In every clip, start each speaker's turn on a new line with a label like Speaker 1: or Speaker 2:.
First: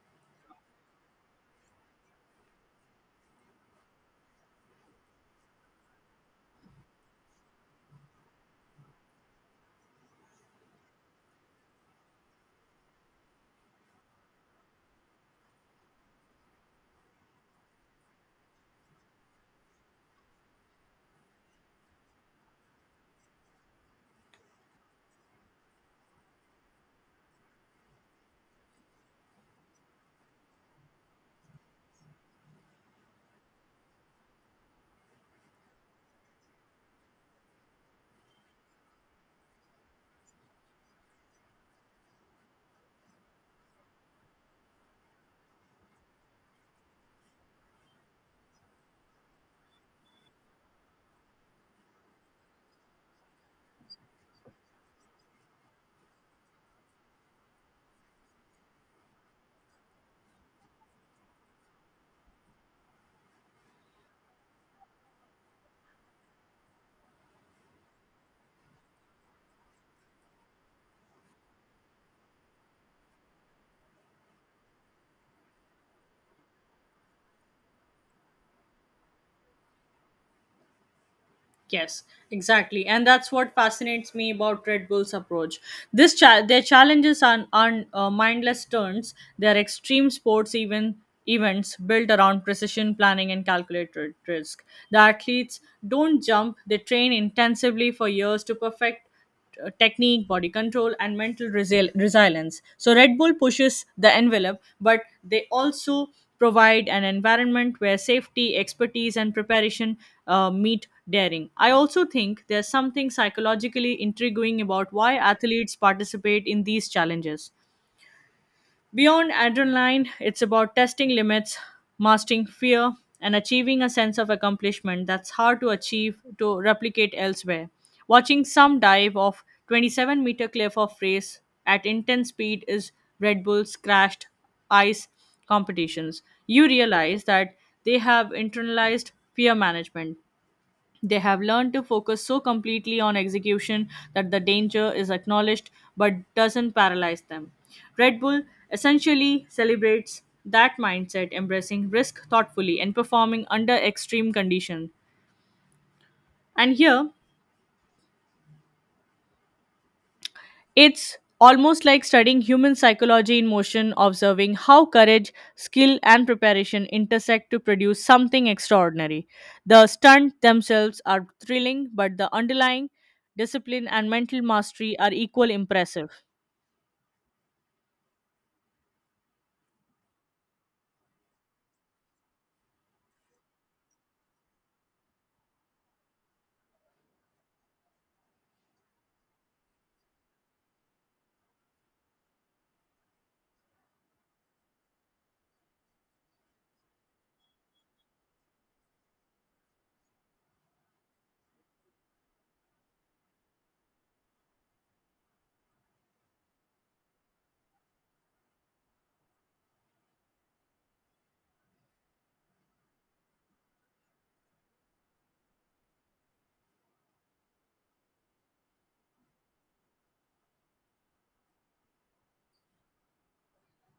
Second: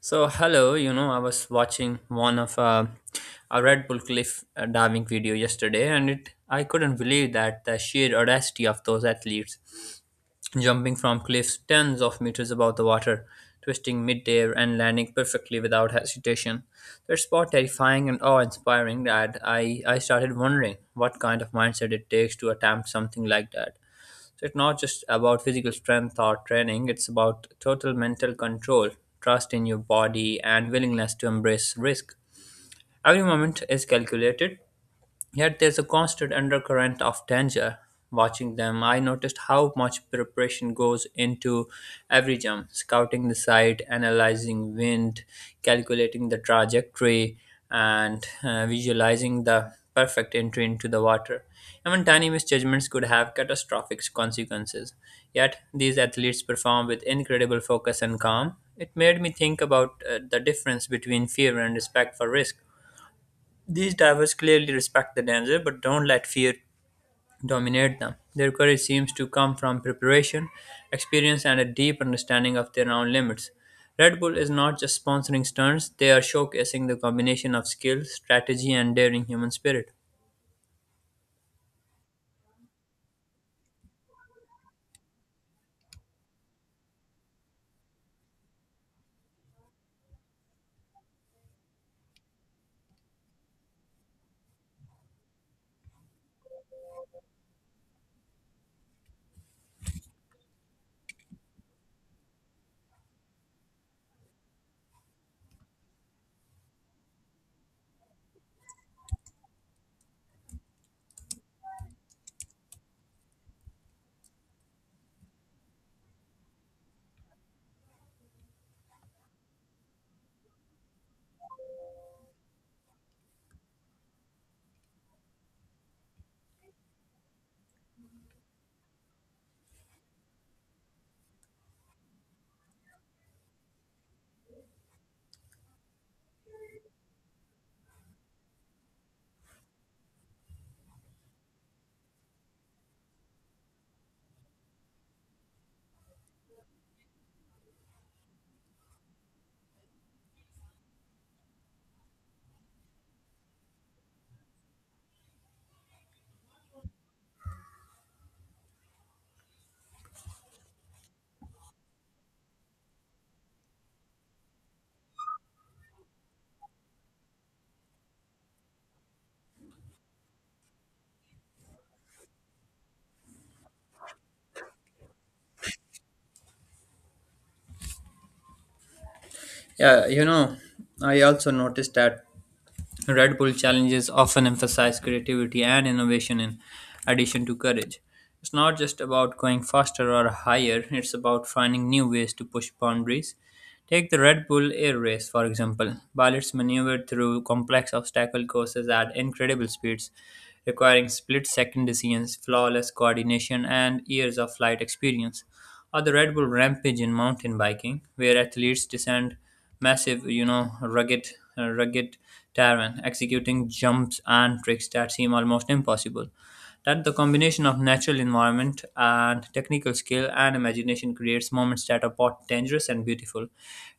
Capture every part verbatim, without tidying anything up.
Speaker 1: So hello, you know, I was watching one of uh, a Red Bull cliff uh, diving video yesterday, and it I couldn't believe that the sheer audacity of those athletes jumping from cliffs tens of meters above the water, twisting midair and landing perfectly without hesitation. It's both terrifying and awe-inspiring that I I started wondering what kind of mindset it takes to attempt something like that. So it's not just about physical strength or training, it's about total mental control, trust in your body, and willingness to embrace risk. Every moment is calculated, yet there's a constant undercurrent of danger. Watching them, I noticed how much preparation goes into every jump scouting the site, analyzing wind, calculating the trajectory, and uh, visualizing the perfect entry into the water. Even tiny misjudgments could have catastrophic consequences. Yet these athletes perform with incredible focus and calm. It made me think about uh, the difference between fear and respect for risk. These divers clearly respect the danger but don't let fear dominate them. Their courage seems to come from preparation, experience, and a deep understanding of their own limits. Red Bull is not just sponsoring stunts, they are showcasing the combination of skill, strategy, and daring human spirit.
Speaker 2: Yes, exactly. And that's what fascinates me about Red Bull's approach. This cha- their challenges are aren't uh, mindless turns. They are extreme sports even events built around precision planning and calculated risk. The athletes don't jump, they train intensively for years to perfect uh, technique, body control, and mental resil- resilience. So, Red Bull pushes the envelope, but they also provide an environment where safety, expertise, and preparation uh, meet daring. I also think there's something psychologically intriguing about why athletes participate in these challenges. Beyond adrenaline, it's about testing limits, mastering fear, and achieving a sense of accomplishment that's hard to achieve to replicate elsewhere. Watching some dive off twenty-seven meter cliff of race at intense speed is Red Bull's crashed ice competitions. You realize that they have internalized fear management, they have learned to focus so completely on execution that the danger is acknowledged but doesn't paralyze them. Red Bull essentially celebrates that mindset, embracing risk thoughtfully and performing under extreme conditions. And here, it's almost like studying human psychology in motion, observing how courage, skill, and preparation intersect to produce something extraordinary. The stunts themselves are thrilling, but the underlying discipline and mental mastery are equally impressive.
Speaker 1: Yeah, you know, I also noticed that Red Bull challenges often emphasize creativity and innovation in addition to courage. It's not just about going faster or higher, it's about finding new ways to push boundaries. Take the Red Bull Air Race, for example. Pilots maneuvered through complex obstacle courses at incredible speeds, requiring split second decisions, flawless coordination, and years of flight experience. Or the Red Bull Rampage in mountain biking, where athletes descend massive, you know, rugged, uh, rugged terrain, executing jumps and tricks that seem almost impossible that the combination of natural environment and technical skill and imagination creates moments that are both dangerous and beautiful.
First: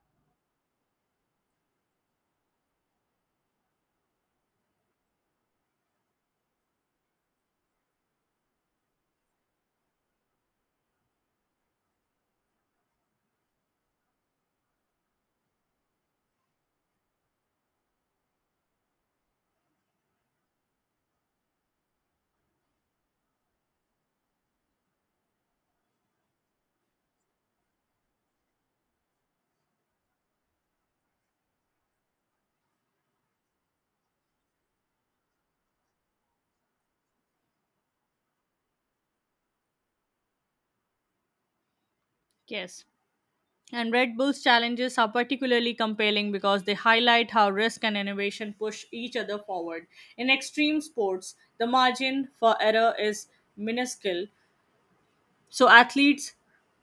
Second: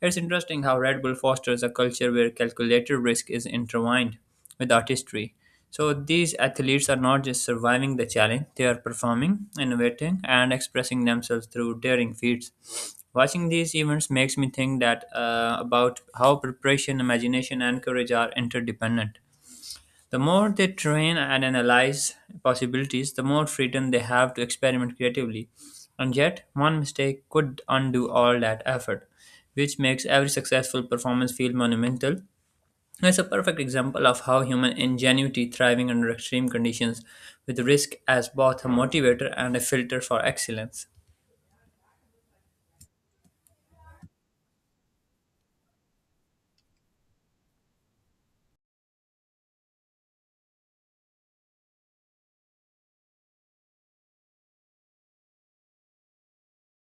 Speaker 1: It's interesting how Red Bull fosters a culture where calculated risk is intertwined with artistry. So these athletes are not just surviving the challenge, they are performing, innovating, and expressing themselves through daring feats. Watching these events makes me think that uh, about how preparation, imagination, and courage are interdependent. The more they train and analyze possibilities, the more freedom they have to experiment creatively. And yet, one mistake could undo all that effort, which makes every successful performance feel monumental. It's a perfect example of how human ingenuity thriving under extreme conditions with risk as both a motivator and a filter for excellence.
Speaker 2: Yes. And Red Bull's challenges are particularly compelling because they highlight how risk and innovation push each other forward. In extreme sports, the margin for error is minuscule, so athletes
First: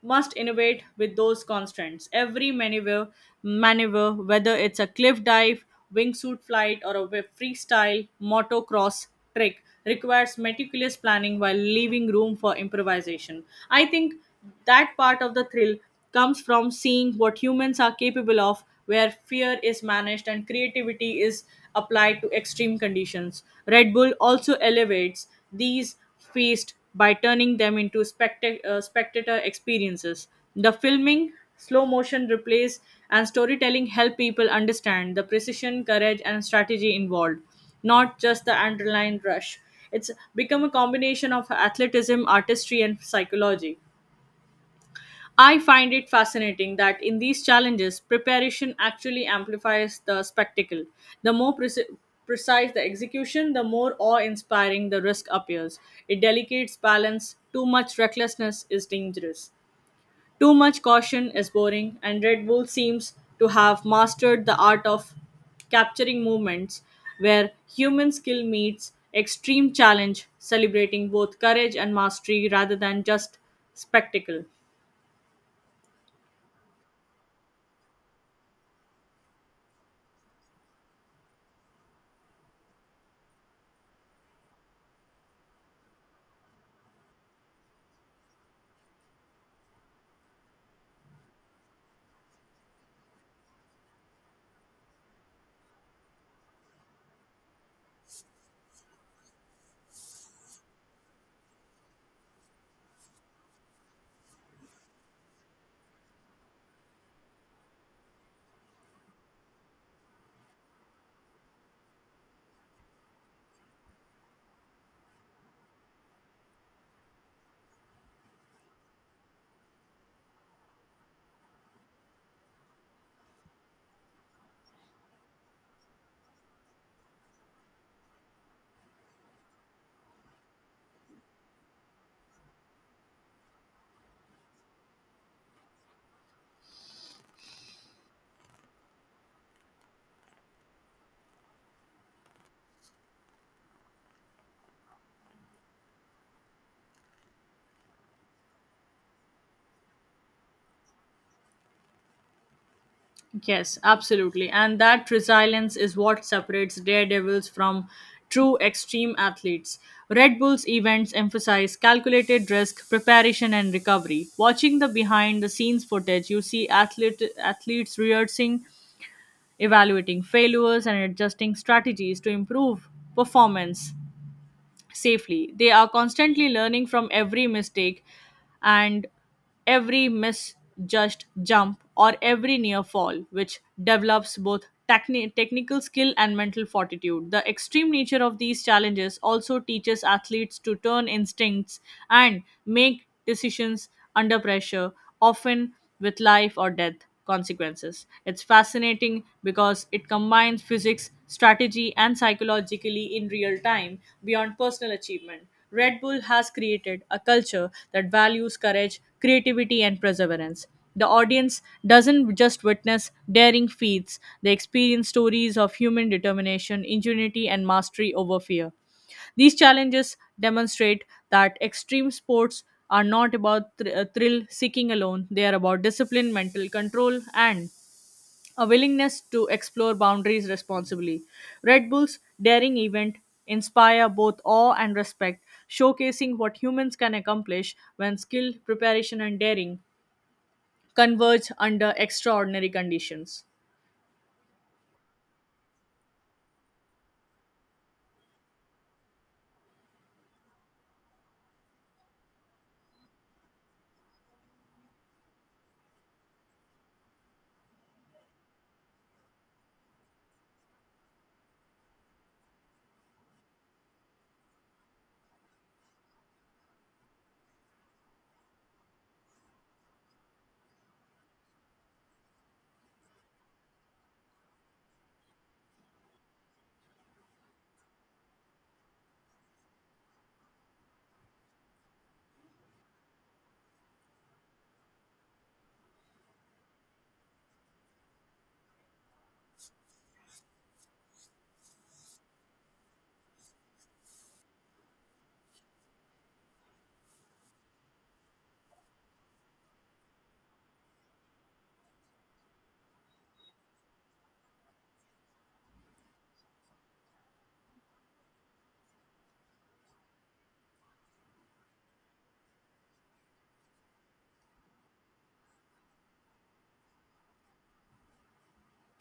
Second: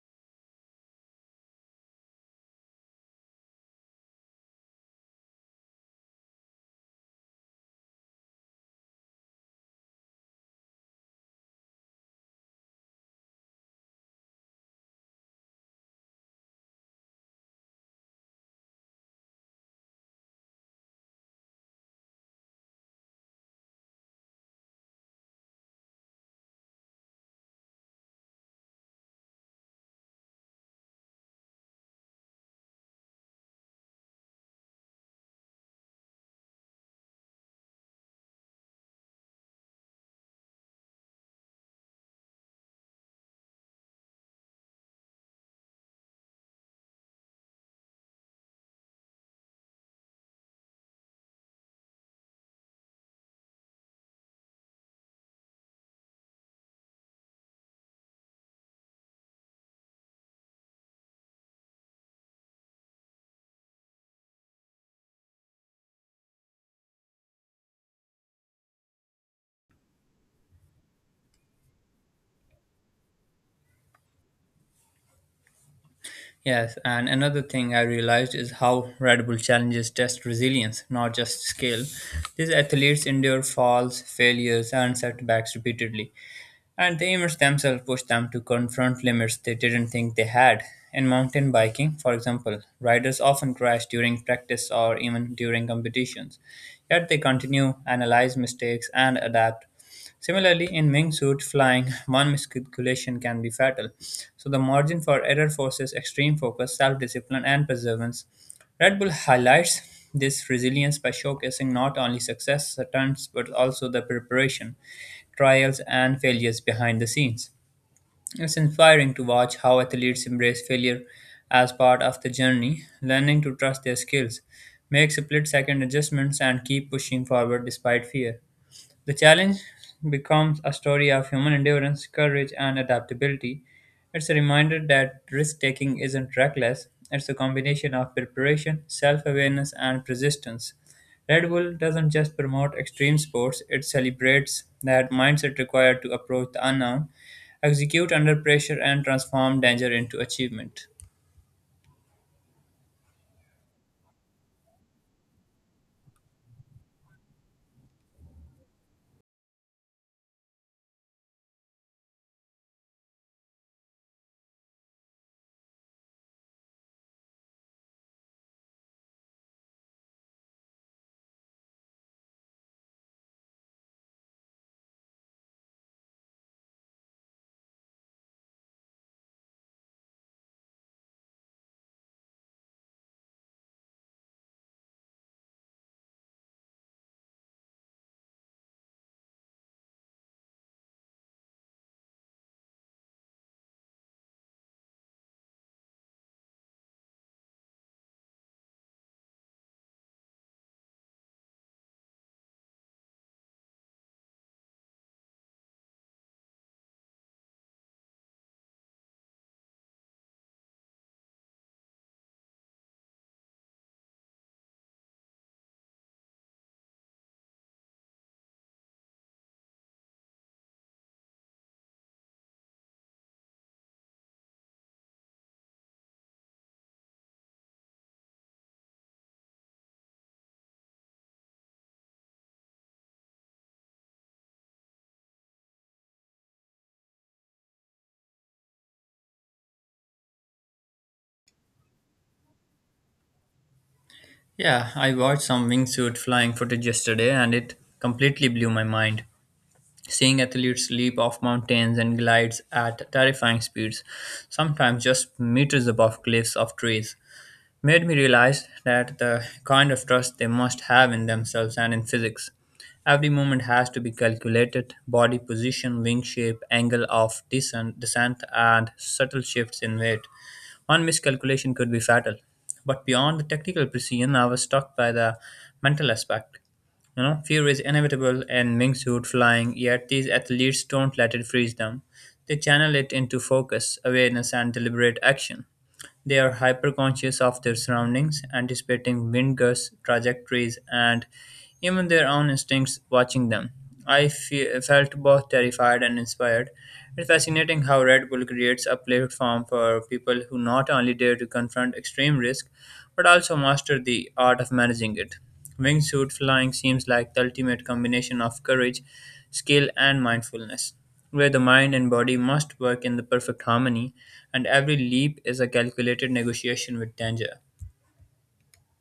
Speaker 2: must innovate with those constants. Every maneuver, maneuver, whether it's a cliff dive, wingsuit flight, or a wi- freestyle motocross trick, requires meticulous planning while leaving room for improvisation. I think that part of the thrill comes from seeing what humans are capable of, where fear is managed and creativity is applied to extreme conditions. Red Bull also elevates these feast by turning them into specta- uh, spectator experiences. The filming, slow motion replays, and storytelling help people understand the precision, courage, and strategy involved, not just the underlying rush. It's become a combination of athleticism, artistry, and psychology. I find it fascinating that in these challenges, preparation actually amplifies the spectacle. The more preci- precise the execution, the more awe inspiring the risk appears. It delicates balance, too much recklessness is dangerous. Too much caution is boring, and Red Bull seems to have mastered the art of capturing moments where human skill meets extreme challenge, celebrating both courage and mastery rather than just spectacle.
Speaker 1: Yes, and another thing I realized is how Red Bull challenges test resilience, not just skill. These athletes endure falls, failures, and setbacks repeatedly, and the image themselves pushed them to confront limits they didn't think they had. In mountain biking, for example, riders often crash during practice or even during competitions, yet they continue, analyze mistakes, and adapt. Similarly, in wingsuit flying, one miscalculation can be fatal. So, the margin for error forces extreme focus, self discipline, and perseverance. Red Bull highlights this resilience by showcasing not only success stunts but also the preparation, trials, and failures behind the scenes. It's inspiring to watch how athletes embrace failure as part of the journey, learning to trust their skills, make split second adjustments, and keep pushing forward despite fear. The challenge becomes a story of human endurance, courage, and adaptability. It's a reminder that risk taking isn't reckless, it's a combination of preparation, self awareness, and persistence. Red Bull doesn't just promote extreme sports, it celebrates that mindset required to approach the unknown, execute under pressure, and transform danger into achievement.
Speaker 2: Yes, absolutely. And that resilience is what separates daredevils from true extreme athletes. Red Bull's events emphasize calculated risk, preparation, and recovery. Watching the behind the scenes footage, you see athlete, athletes rehearsing, evaluating failures, and adjusting strategies to improve performance safely. They are constantly learning from every mistake and every misjudged jump or every near fall, which develops both techni- technical skill and mental fortitude. The extreme nature of these challenges also teaches athletes to turn instincts and make decisions under pressure, often with life or death consequences. It's fascinating because it combines physics, strategy, and psychologically in real time beyond personal achievement. Red Bull has created a culture that values courage, creativity, and perseverance. The audience doesn't just witness daring feats, they experience stories of human determination, ingenuity, and mastery over fear. These challenges demonstrate that extreme sports are not about thr- uh, thrill seeking alone, they are about discipline, mental control, and a willingness to explore boundaries responsibly. Red Bull's daring event inspire both awe and respect, showcasing what humans can accomplish when skill, preparation, and daring converge under extraordinary conditions.
Speaker 1: Yeah, I watched some wingsuit flying footage yesterday and it completely blew my mind. Seeing athletes leap off mountains and glides at terrifying speeds, sometimes just meters above cliffs of trees, made me realize that the kind of trust they must have in themselves and in physics. Every moment has to be calculated body position, wing shape, angle of descent, descent and subtle shifts in weight. One miscalculation could be fatal. But beyond the technical precision, I was struck by the mental aspect. You know, fear is inevitable and Ming's suit flying, yet these athletes don't let it freeze them. They channel it into focus, awareness, and deliberate action. They are hyperconscious of their surroundings, anticipating wind gusts, trajectories, and even their own instincts watching them. I fe- felt both terrified and inspired. It's fascinating how Red Bull creates a platform for people who not only dare to confront extreme risk, but also master the art of managing it. Wingsuit flying seems like the ultimate combination of courage, skill, and mindfulness where the mind and body must work in the perfect harmony, and every leap is a calculated negotiation with danger.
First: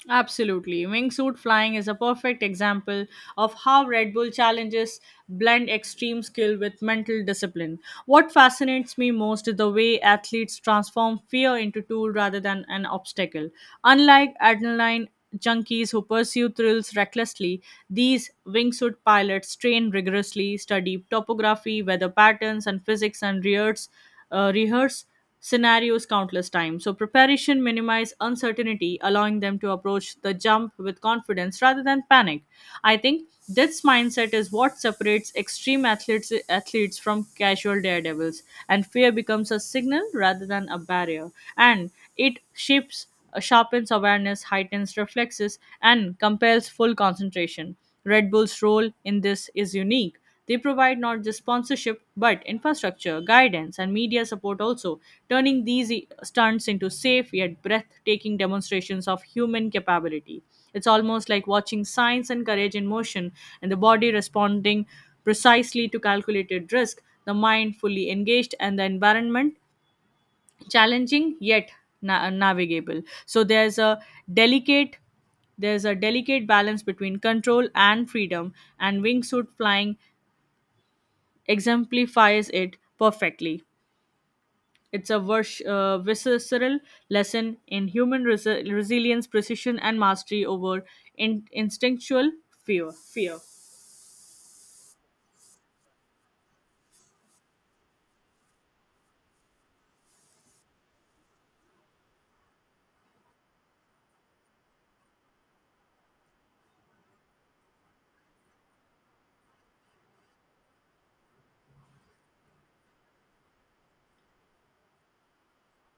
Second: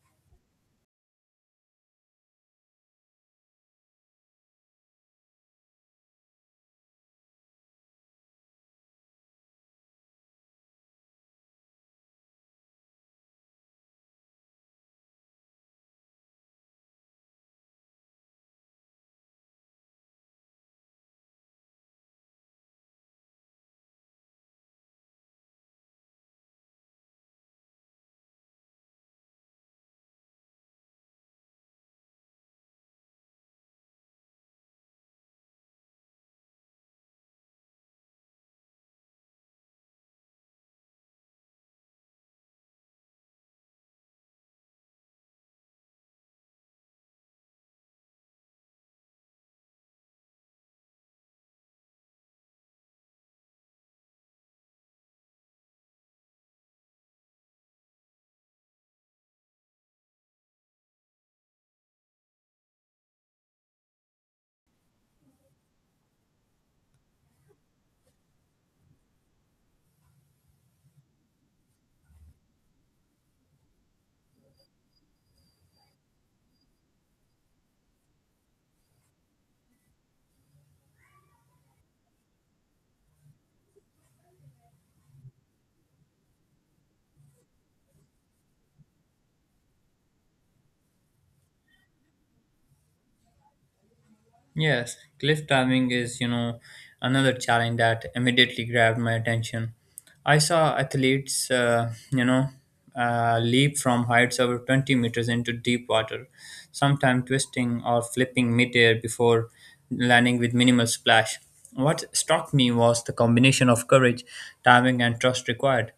Speaker 2: Absolutely. Wingsuit flying is a perfect example of how Red Bull challenges blend extreme skill with mental discipline. What fascinates me most is the way athletes transform fear into tool rather than an obstacle. Unlike adrenaline junkies who pursue thrills recklessly, these wingsuit pilots train rigorously, study topography, weather patterns, and physics, and rehearse, uh, rehearse scenarios countless times. So preparation minimizes uncertainty, allowing them to approach the jump with confidence rather than panic. I think this mindset is what separates extreme athletes athletes from casual daredevils, and fear becomes a signal rather than a barrier. And it shapes, uh, sharpens awareness, heightens reflexes, and compels full concentration. Red Bull's role in this is unique. They provide not just sponsorship but infrastructure, guidance, and media support also, turning these e- stunts into safe yet breathtaking demonstrations of human capability. It's almost like watching science and courage in motion, and the body responding precisely to calculated risk, the mind fully engaged, and the environment challenging yet na- navigable. So there's a delicate there's a delicate balance between control and freedom, and wingsuit flying exemplifies it perfectly. It's a vers- uh, visceral lesson in human resi- resilience, precision, and mastery over in- instinctual fear. Fear.
Speaker 1: Yes, cliff climbing is, you know, another challenge that immediately grabbed my attention. I saw athletes, uh, you know, uh, leap from heights over twenty meters into deep water, sometimes twisting or flipping midair before landing with minimal splash. What struck me was the combination of courage, timing, and trust required.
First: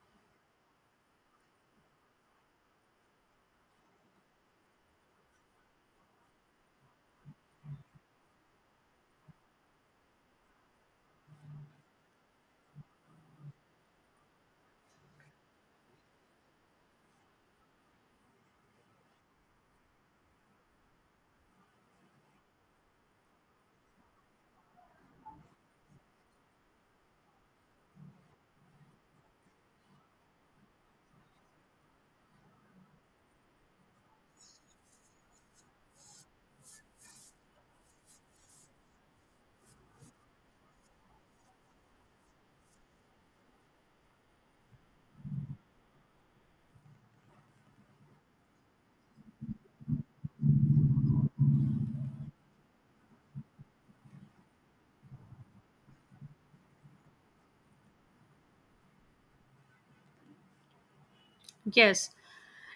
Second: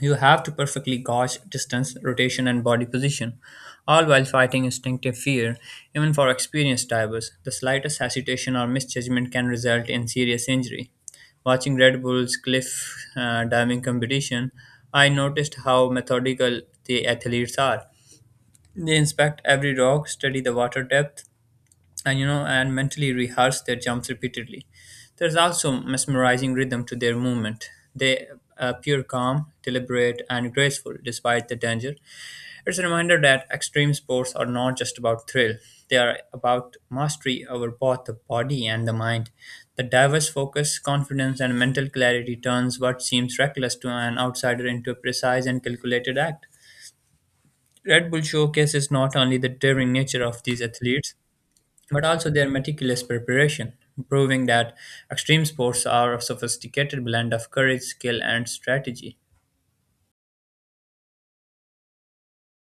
Speaker 1: You have to perfectly gauge distance, rotation, and body position, all while fighting instinctive fear. Even for experienced divers, the slightest hesitation or misjudgment can result in serious injury. Watching Red Bull's cliff uh, diving competition, I noticed how methodical the athletes are. They inspect every rock, study the water depth, and you know and mentally rehearse their jumps repeatedly. There's also mesmerizing rhythm to their movement. They appear calm, deliberate, and graceful despite the danger. It's a reminder that extreme sports are not just about thrill, they are about mastery over both the body and the mind. The diverse focus, confidence, and mental clarity turns what seems reckless to an outsider into a precise and calculated act. Red Bull showcases not only the daring nature of these athletes, but also their meticulous preparation, proving that extreme sports are a sophisticated blend of courage, skill, and strategy.
Speaker 2: Yes,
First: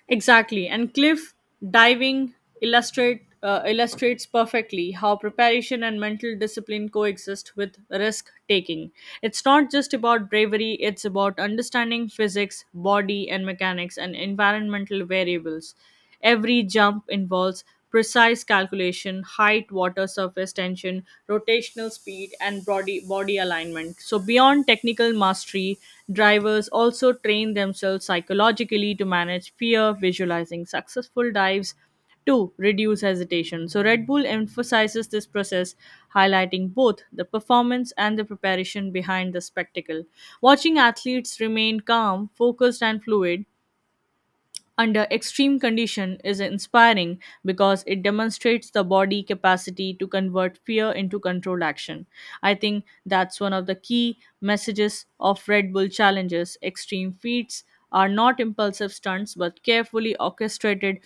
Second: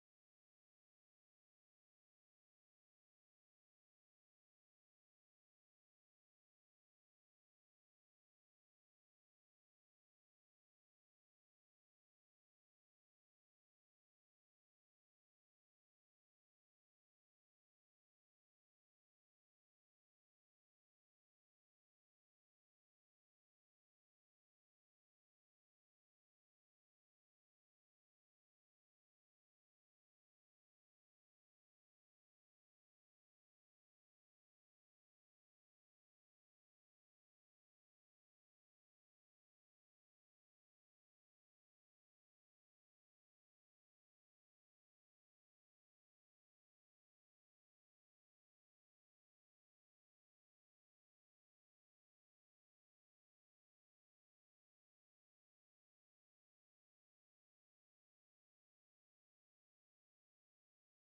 Speaker 2: exactly. And cliff diving illustrate uh, illustrates perfectly how preparation and mental discipline coexist with risk taking. It's not just about bravery, it's about understanding physics, body and mechanics and environmental variables. Every jump involves precise calculation, height, water surface tension, rotational speed, and body, body alignment. So, beyond technical mastery, drivers also train themselves psychologically to manage fear, visualizing successful dives. Two, reduce hesitation. So, Red Bull emphasizes this process, highlighting both the performance and the preparation behind the spectacle. Watching athletes remain calm, focused, and fluid under extreme condition is inspiring because it demonstrates the body capacity to convert fear into controlled action. I think that's one of the key messages of Red Bull challenges. Extreme feats are not impulsive stunts but carefully orchestrated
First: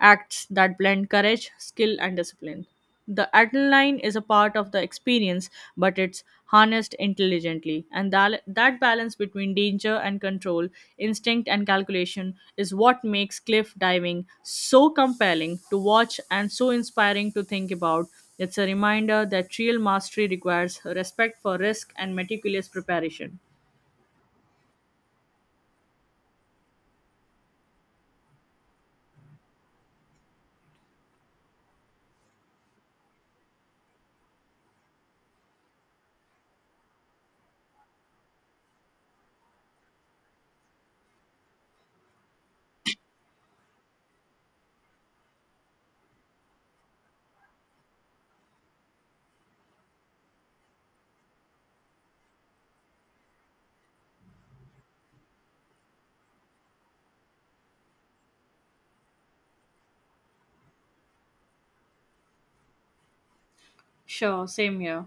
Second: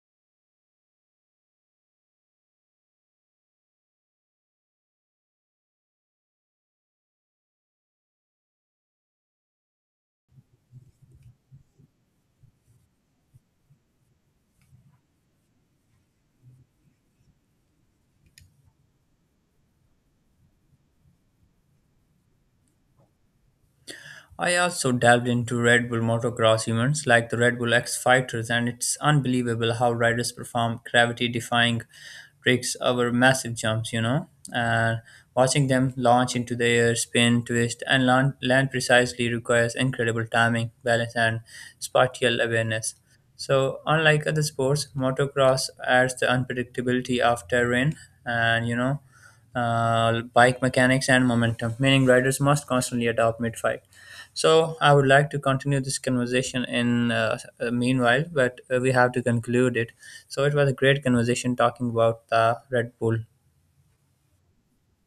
Speaker 2: acts that blend courage, skill, and discipline. The adrenaline is a part of the experience, but it's harnessed intelligently. And that, that balance between danger and control, instinct and calculation, is what makes cliff diving so compelling to watch and so inspiring to think about. It's a reminder that real mastery requires respect for risk and meticulous preparation.
Speaker 1: I also delved into Red Bull motocross events like the Red Bull X Fighters, and it's unbelievable how riders perform gravity defying tricks over massive jumps, you know. And watching them launch into the air, spin, twist, and land, land precisely requires incredible timing, balance, and spatial awareness. So, unlike other sports, motocross adds the unpredictability of terrain and, you know, uh, bike mechanics and momentum, meaning riders must constantly adapt mid fight. So I would like to continue this conversation in uh, uh, meanwhile, but uh, we have to conclude it. So it was a great conversation talking about the Red Bull
Speaker 2: Sure, same here.